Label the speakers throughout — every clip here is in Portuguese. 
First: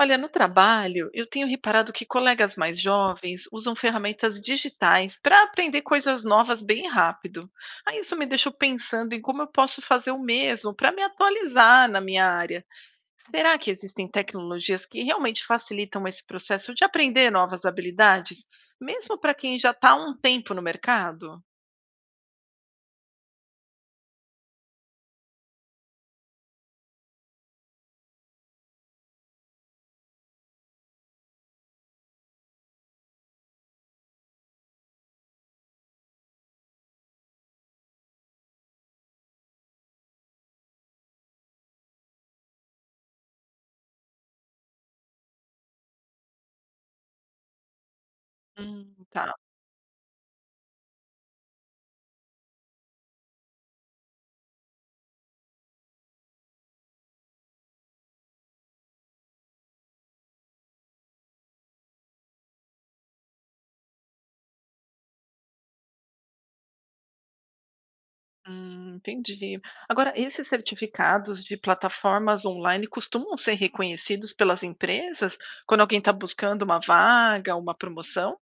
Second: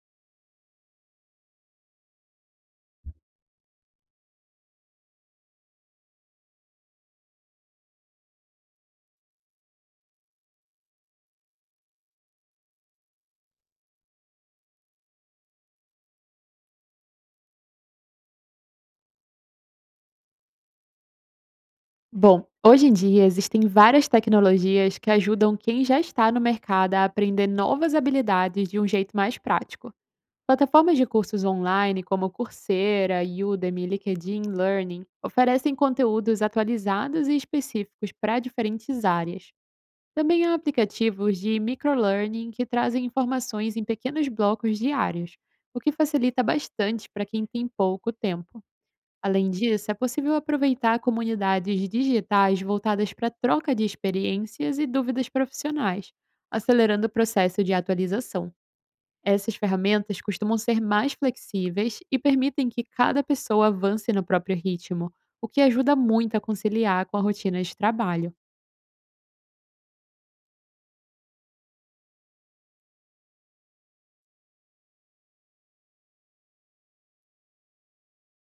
Speaker 1: Olha, no trabalho, eu tenho reparado que colegas mais jovens usam ferramentas digitais para aprender coisas novas bem rápido. Aí isso me deixou pensando em como eu posso fazer o mesmo para me atualizar na minha área. Será que existem tecnologias que realmente facilitam esse processo de aprender novas habilidades, mesmo para quem já está há um tempo no mercado?
Speaker 2: Bom, hoje em dia existem várias tecnologias que ajudam quem já está no mercado a aprender novas habilidades de um jeito mais prático. Plataformas de cursos online como Coursera, Udemy, LinkedIn Learning oferecem conteúdos atualizados e específicos para diferentes áreas. Também há aplicativos de microlearning que trazem informações em pequenos blocos diários, o que facilita bastante para quem tem pouco tempo.
Speaker 1: Tá.
Speaker 2: Além disso, é possível aproveitar comunidades digitais voltadas para troca de experiências e dúvidas profissionais, acelerando o processo de atualização. Essas ferramentas costumam ser mais flexíveis e permitem que cada pessoa avance no próprio ritmo, o que ajuda muito a conciliar com a rotina de trabalho.
Speaker 1: Entendi. Agora, esses certificados de plataformas online costumam ser reconhecidos pelas empresas quando alguém está buscando uma vaga, uma promoção?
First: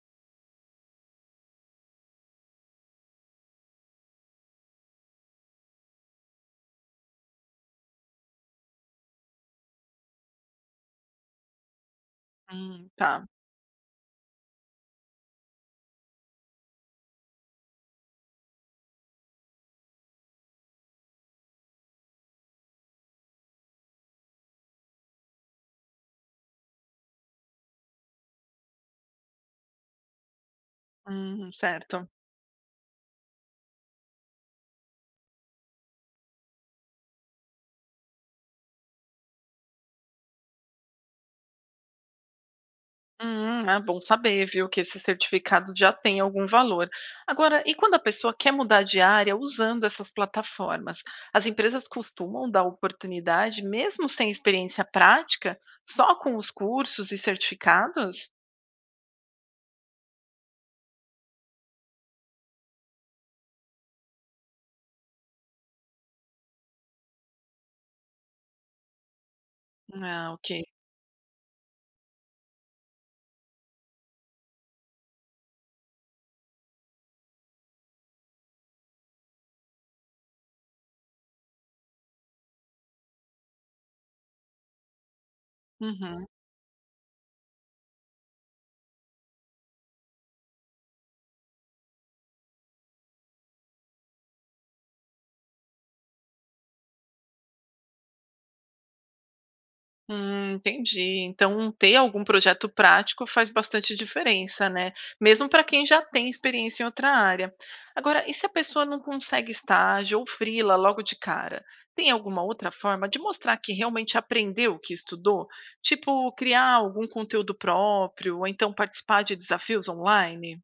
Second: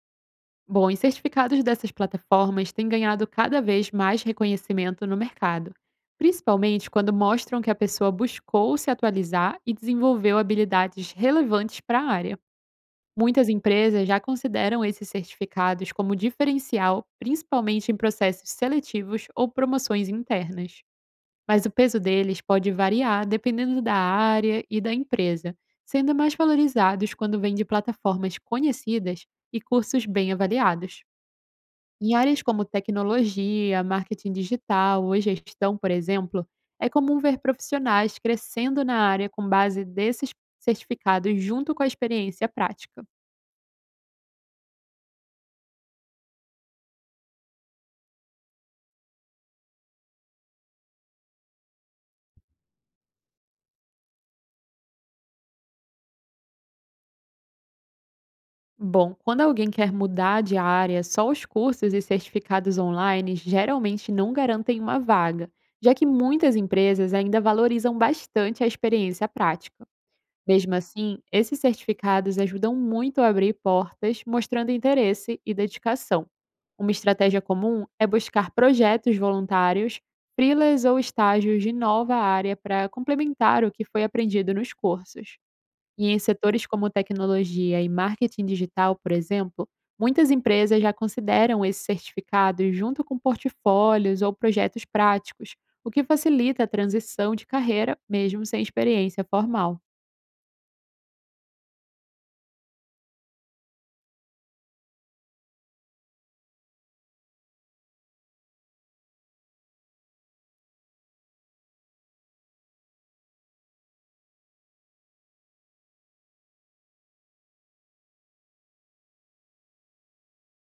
Speaker 2: Bom, os certificados dessas plataformas têm ganhado cada vez mais reconhecimento no mercado, principalmente quando mostram que a pessoa buscou se atualizar e desenvolveu habilidades relevantes para a área.
Speaker 1: Tá.
Speaker 2: Muitas empresas já consideram esses certificados como diferencial, principalmente em processos seletivos ou promoções internas. Mas o peso deles pode variar dependendo da área e da empresa, sendo mais valorizados quando vêm de plataformas conhecidas e cursos bem avaliados.
Speaker 1: Certo.
Speaker 2: Em áreas como tecnologia, marketing digital ou gestão, por exemplo, é comum ver profissionais crescendo na área com base desses certificados junto com a experiência prática.
Speaker 1: É bom saber, viu, que esses certificados já têm algum valor. Agora, e quando a pessoa quer mudar de área usando essas plataformas? As empresas costumam dar oportunidade, mesmo sem experiência prática, só com os cursos e certificados?
Speaker 2: Bom, quando alguém quer mudar de área, só os cursos e certificados online geralmente não garantem uma vaga, já que muitas empresas ainda valorizam bastante a experiência prática.
Speaker 1: Ah, ok.
Speaker 2: Mesmo assim, esses certificados ajudam muito a abrir portas, mostrando interesse e dedicação. Uma estratégia comum é buscar projetos voluntários, freelas ou estágios de nova área para complementar o que foi aprendido nos cursos. E em
Speaker 1: Uhum.
Speaker 2: setores como tecnologia e marketing digital, por exemplo, muitas empresas já consideram esses certificados junto com portfólios ou projetos práticos, o que facilita a transição de carreira, mesmo sem experiência formal.
Speaker 1: Entendi. Então, ter algum projeto prático faz bastante diferença, né? Mesmo para quem já tem experiência em outra área. Agora, e se a pessoa não consegue estágio ou freela logo de cara? Tem alguma outra forma de mostrar que realmente aprendeu o que estudou? Tipo, criar algum conteúdo próprio, ou então participar de desafios online?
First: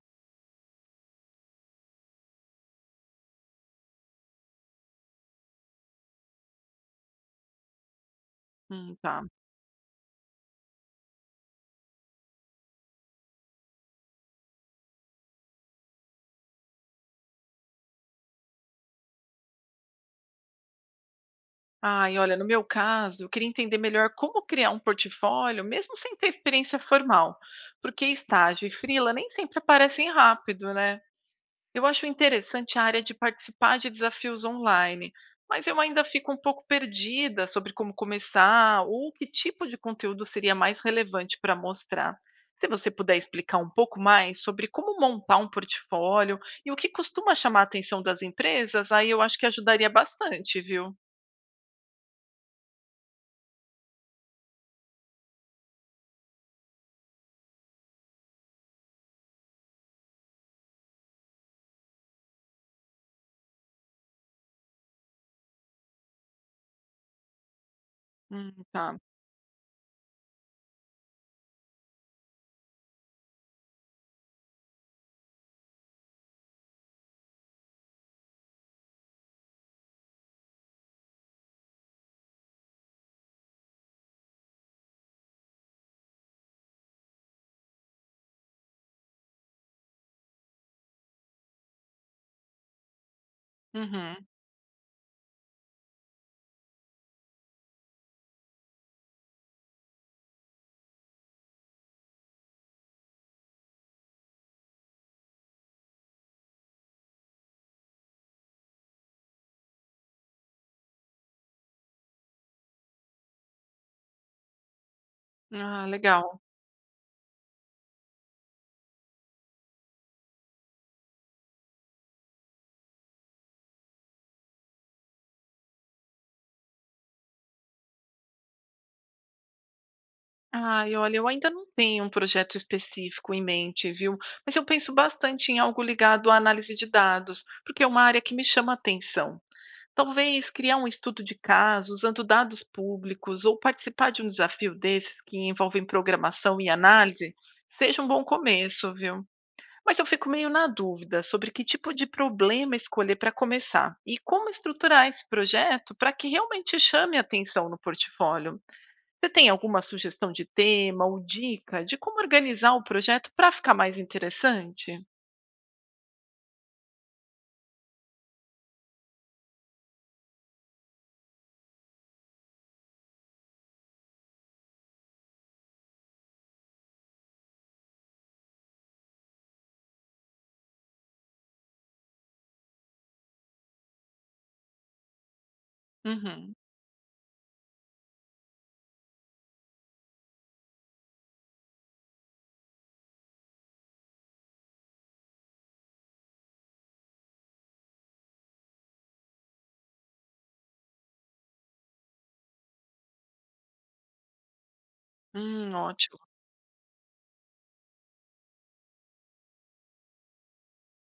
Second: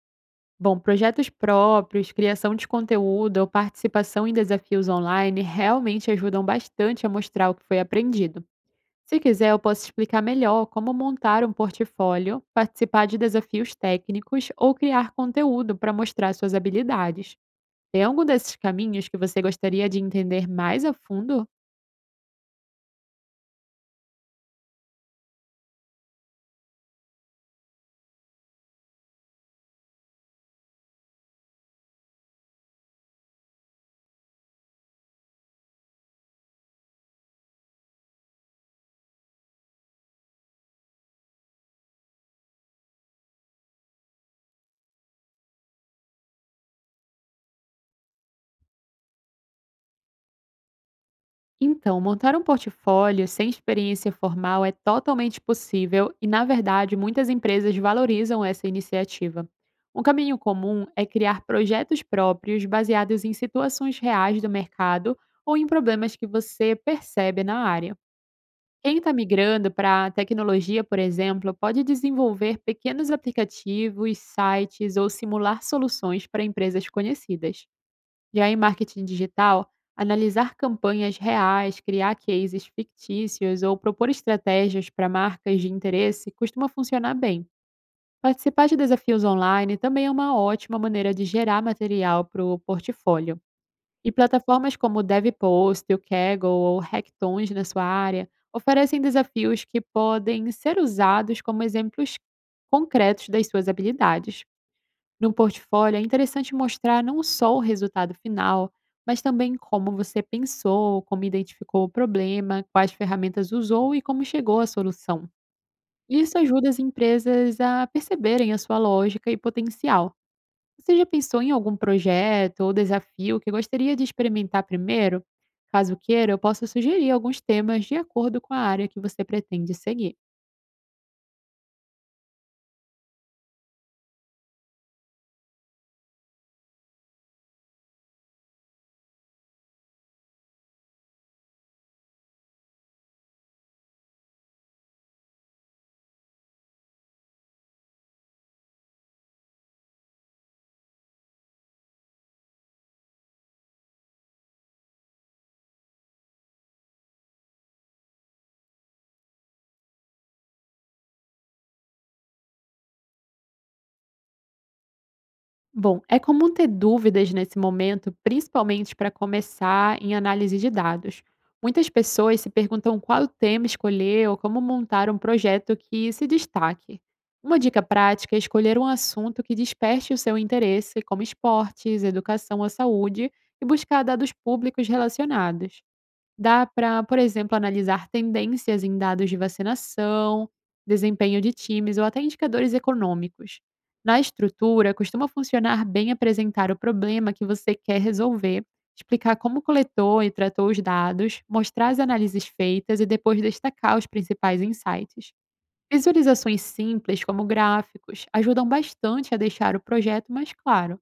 Speaker 2: Bom, projetos próprios, criação de conteúdo ou participação em desafios online realmente ajudam bastante a mostrar o que foi aprendido. Se
Speaker 1: Tá.
Speaker 2: quiser, eu posso explicar melhor como montar um portfólio, participar de desafios técnicos ou criar conteúdo para mostrar suas habilidades. Tem algum desses caminhos que você gostaria de entender mais a fundo?
Speaker 1: Ai, olha, no meu caso, eu queria entender melhor como criar um portfólio, mesmo sem ter experiência formal, porque estágio e freela nem sempre aparecem rápido, né? Eu acho interessante a área de participar de desafios online, mas eu ainda fico um pouco perdida sobre como começar ou que tipo de conteúdo seria mais relevante para mostrar. Se você puder explicar um pouco mais sobre como montar um portfólio e o que costuma chamar a atenção das empresas, aí eu acho que ajudaria bastante, viu?
Speaker 2: Então, montar um portfólio sem experiência formal é totalmente possível e, na verdade, muitas empresas valorizam essa iniciativa. Um caminho comum é criar projetos próprios baseados em situações reais do mercado ou em problemas que você percebe na área.
Speaker 1: Tá.
Speaker 2: Quem está migrando para tecnologia, por exemplo, pode desenvolver pequenos aplicativos, sites ou simular soluções para empresas conhecidas. Já em marketing digital, analisar campanhas reais, criar cases fictícios ou propor estratégias para marcas de interesse costuma funcionar bem. Participar de desafios online também é uma ótima maneira de gerar material para o portfólio. E
Speaker 1: Uhum.
Speaker 2: plataformas como o DevPost, o Kaggle ou Hackathons na sua área oferecem desafios que podem ser usados como exemplos concretos das suas habilidades. No portfólio, é interessante mostrar não só o resultado final, mas também como você pensou, como identificou o problema, quais ferramentas usou e como chegou à solução.
Speaker 1: Ah,
Speaker 2: Isso
Speaker 1: legal.
Speaker 2: ajuda as empresas a perceberem a sua lógica e potencial. Você já pensou em algum projeto ou desafio que gostaria de experimentar primeiro? Caso queira, eu posso sugerir alguns temas de acordo com a área que você pretende seguir.
Speaker 1: Ah, e olha, eu ainda não tenho um projeto específico em mente, viu? Mas eu penso bastante em algo ligado à análise de dados, porque é uma área que me chama a atenção. Talvez criar um estudo de caso usando dados públicos ou participar de um desafio desses que envolvem programação e análise seja um bom começo, viu? Mas eu fico meio na dúvida sobre que tipo de problema escolher para começar e como estruturar esse projeto para que realmente chame a atenção no portfólio. Você tem alguma sugestão de tema ou dica de como organizar o projeto para ficar mais interessante?
Speaker 2: Bom, é comum ter dúvidas nesse momento, principalmente para começar em análise de dados. Muitas pessoas se perguntam qual tema escolher ou como montar um projeto que se destaque. Uma dica prática é escolher um assunto que desperte o seu interesse, como esportes, educação ou saúde, e buscar dados públicos relacionados.
Speaker 1: Uhum.
Speaker 2: Dá para, por exemplo, analisar tendências em dados de vacinação, desempenho de times ou até indicadores econômicos. Na estrutura, costuma funcionar bem apresentar o problema que você quer resolver, explicar como coletou e tratou os dados, mostrar as análises feitas e depois destacar os principais insights.
Speaker 1: Ótimo.
Speaker 2: Visualizações simples, como gráficos, ajudam bastante a deixar o projeto mais claro.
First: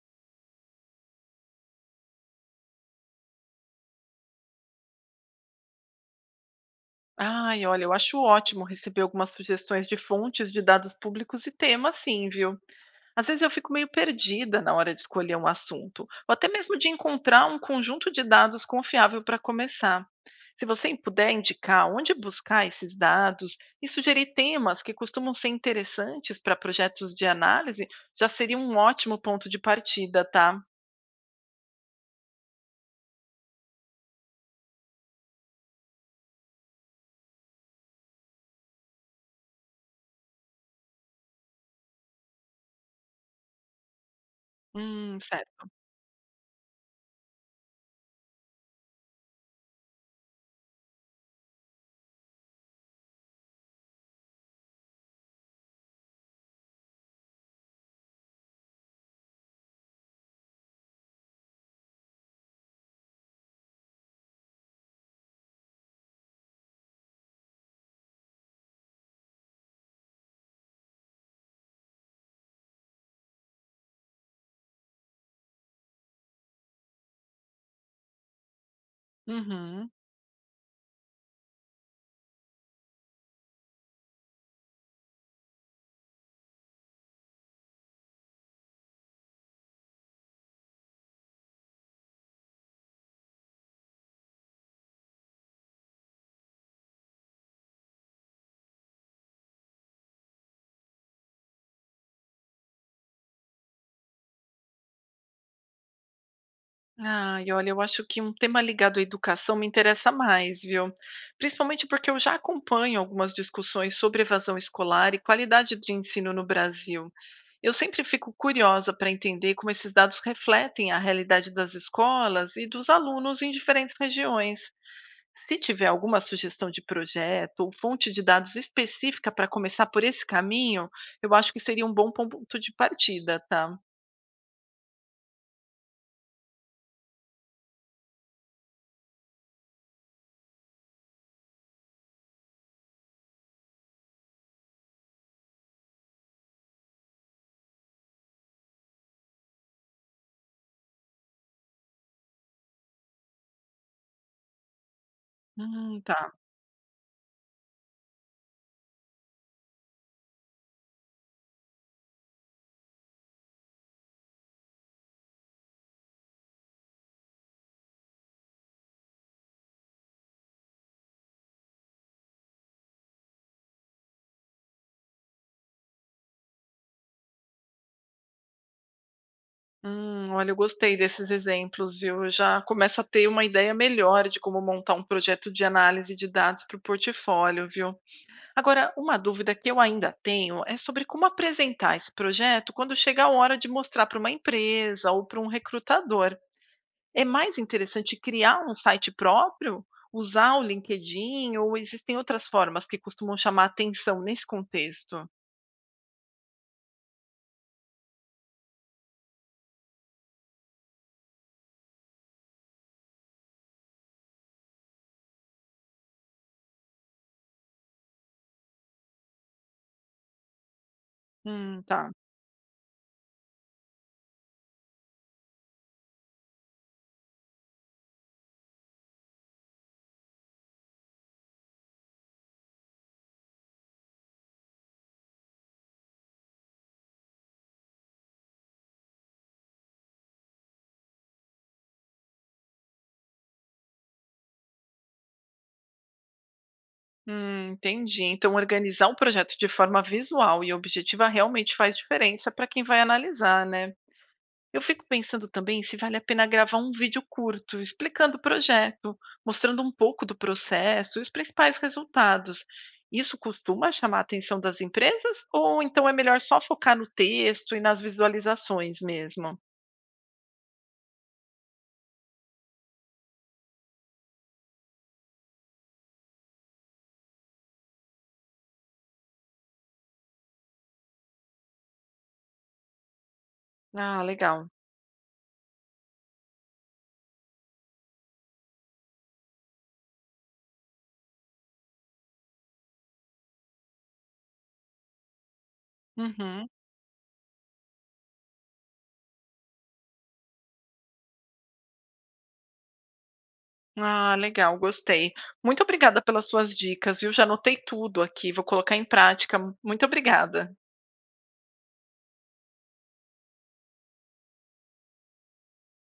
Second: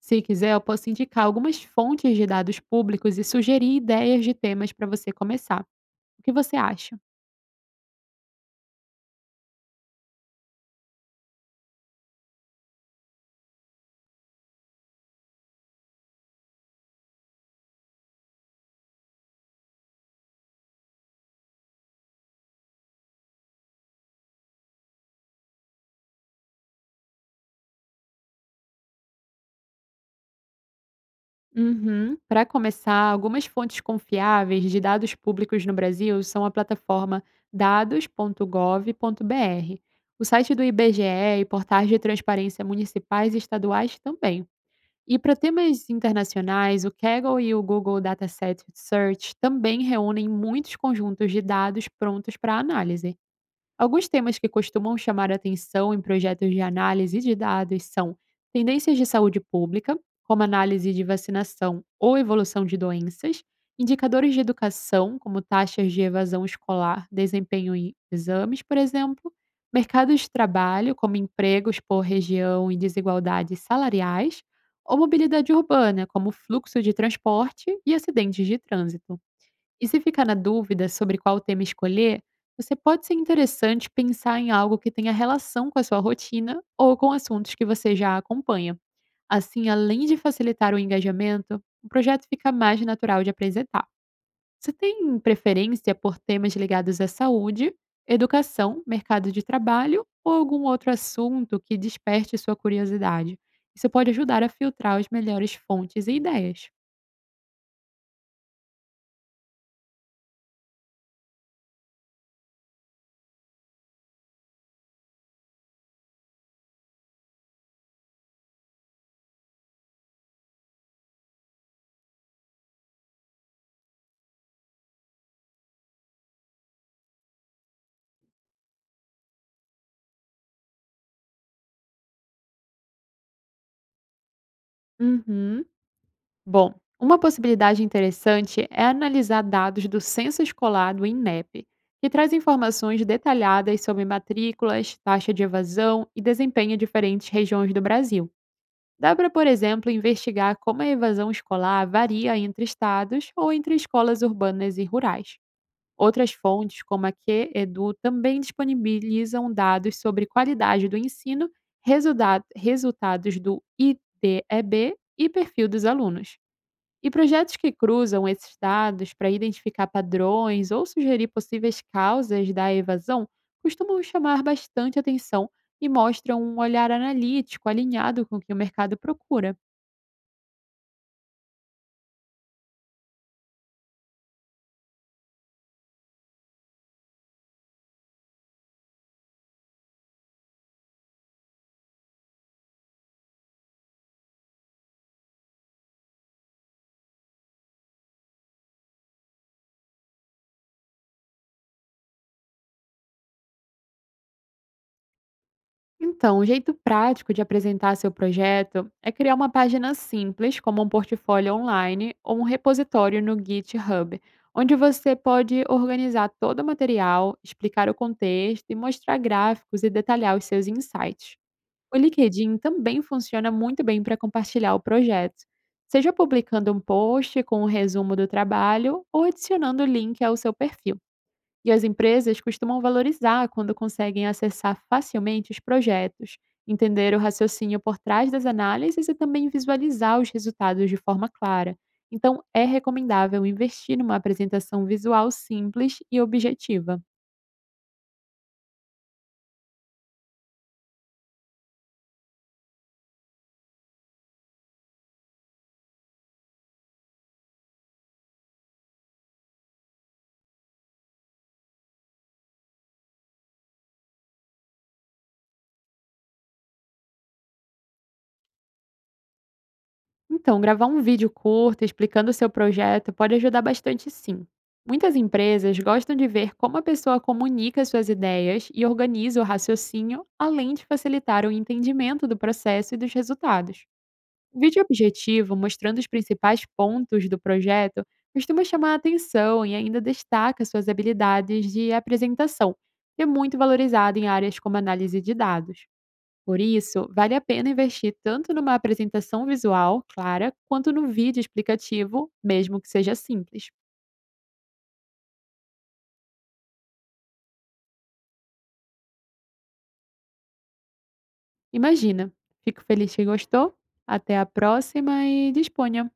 Speaker 2: Se quiser, eu posso indicar algumas fontes de dados públicos e sugerir ideias de temas para você começar. O que você acha?
Speaker 1: Ai, olha, eu acho ótimo receber algumas sugestões de fontes de dados públicos e temas, sim, viu? Às vezes eu fico meio perdida na hora de escolher um assunto, ou até mesmo de encontrar um conjunto de dados confiável para começar. Se você puder indicar onde buscar esses dados e sugerir temas que costumam ser interessantes para projetos de análise, já seria um ótimo ponto de partida, tá?
Speaker 2: Uhum. Para começar, algumas fontes confiáveis de dados públicos no Brasil são a plataforma dados.gov.br, o site do IBGE e portais de transparência municipais e estaduais também. E para
Speaker 1: Certo.
Speaker 2: temas internacionais, o Kaggle e o Google Dataset Search também reúnem muitos conjuntos de dados prontos para análise. Alguns temas que costumam chamar atenção em projetos de análise de dados são tendências de saúde pública, como análise de vacinação ou evolução de doenças, indicadores de educação, como taxas de evasão escolar, desempenho em exames, por exemplo, mercados de trabalho, como empregos por região e desigualdades salariais, ou mobilidade urbana, como fluxo de transporte e acidentes de trânsito. E
Speaker 1: Uhum.
Speaker 2: se ficar na dúvida sobre qual tema escolher, você pode ser interessante pensar em algo que tenha relação com a sua rotina ou com assuntos que você já acompanha. Assim, além de facilitar o engajamento, o projeto fica mais natural de apresentar. Você tem preferência por temas ligados à saúde, educação, mercado de trabalho ou algum outro assunto que desperte sua curiosidade? Isso pode ajudar a filtrar as melhores fontes e ideias.
Speaker 1: Ai, olha, eu acho que um tema ligado à educação me interessa mais, viu? Principalmente porque eu já acompanho algumas discussões sobre evasão escolar e qualidade de ensino no Brasil. Eu sempre fico curiosa para entender como esses dados refletem a realidade das escolas e dos alunos em diferentes regiões. Se tiver alguma sugestão de projeto ou fonte de dados específica para começar por esse caminho, eu acho que seria um bom ponto de partida, tá?
Speaker 2: Uhum. Bom, uma possibilidade interessante é analisar dados do censo escolar do INEP, que traz informações detalhadas sobre matrículas, taxa de evasão e desempenho em diferentes regiões do Brasil. Dá para, por exemplo, investigar como a evasão escolar varia entre estados ou entre escolas urbanas e rurais. Outras
Speaker 1: Tá.
Speaker 2: fontes, como a QEdu, também disponibilizam dados sobre qualidade do ensino, resultados do IDEB e perfil dos alunos. E projetos que cruzam esses dados para identificar padrões ou sugerir possíveis causas da evasão costumam chamar bastante atenção e mostram um olhar analítico alinhado com o que o mercado procura.
Speaker 1: Olha, eu gostei desses exemplos, viu? Eu já começo a ter uma ideia melhor de como montar um projeto de análise de dados para o portfólio, viu? Agora, uma dúvida que eu ainda tenho é sobre como apresentar esse projeto quando chega a hora de mostrar para uma empresa ou para um recrutador. É mais interessante criar um site próprio, usar o LinkedIn, ou existem outras formas que costumam chamar atenção nesse contexto?
Speaker 2: Então, um jeito prático de apresentar seu projeto é criar uma página simples, como um portfólio online ou um repositório no GitHub, onde você pode organizar todo o material, explicar o contexto e mostrar gráficos e detalhar os seus insights. O
Speaker 1: Tá.
Speaker 2: LinkedIn também funciona muito bem para compartilhar o projeto, seja publicando um post com um resumo do trabalho ou adicionando o link ao seu perfil. E as empresas costumam valorizar quando conseguem acessar facilmente os projetos, entender o raciocínio por trás das análises e também visualizar os resultados de forma clara. Então, é recomendável investir numa apresentação visual simples e objetiva.
Speaker 1: Entendi. Então, organizar um projeto de forma visual e objetiva realmente faz diferença para quem vai analisar, né? Eu fico pensando também se vale a pena gravar um vídeo curto explicando o projeto, mostrando um pouco do processo e os principais resultados. Isso costuma chamar a atenção das empresas ou então é melhor só focar no texto e nas visualizações mesmo?
Speaker 2: Então, gravar um vídeo curto explicando o seu projeto pode ajudar bastante, sim. Muitas empresas gostam de ver como a pessoa comunica suas ideias e organiza o raciocínio, além de facilitar o entendimento do processo e dos resultados.
Speaker 1: Ah,
Speaker 2: O
Speaker 1: legal.
Speaker 2: vídeo objetivo, mostrando os principais pontos do projeto, costuma chamar a atenção e ainda destaca suas habilidades de apresentação, que é muito valorizado em áreas como análise de dados. Por
Speaker 1: Uhum.
Speaker 2: isso, vale a pena investir tanto numa apresentação visual clara quanto no vídeo explicativo, mesmo que seja simples.
Speaker 1: Ah, legal, gostei. Muito obrigada pelas suas dicas, viu? Já anotei tudo aqui, vou colocar em prática. Muito obrigada.
Speaker 2: Imagina! Fico feliz que gostou. Até a próxima e disponha!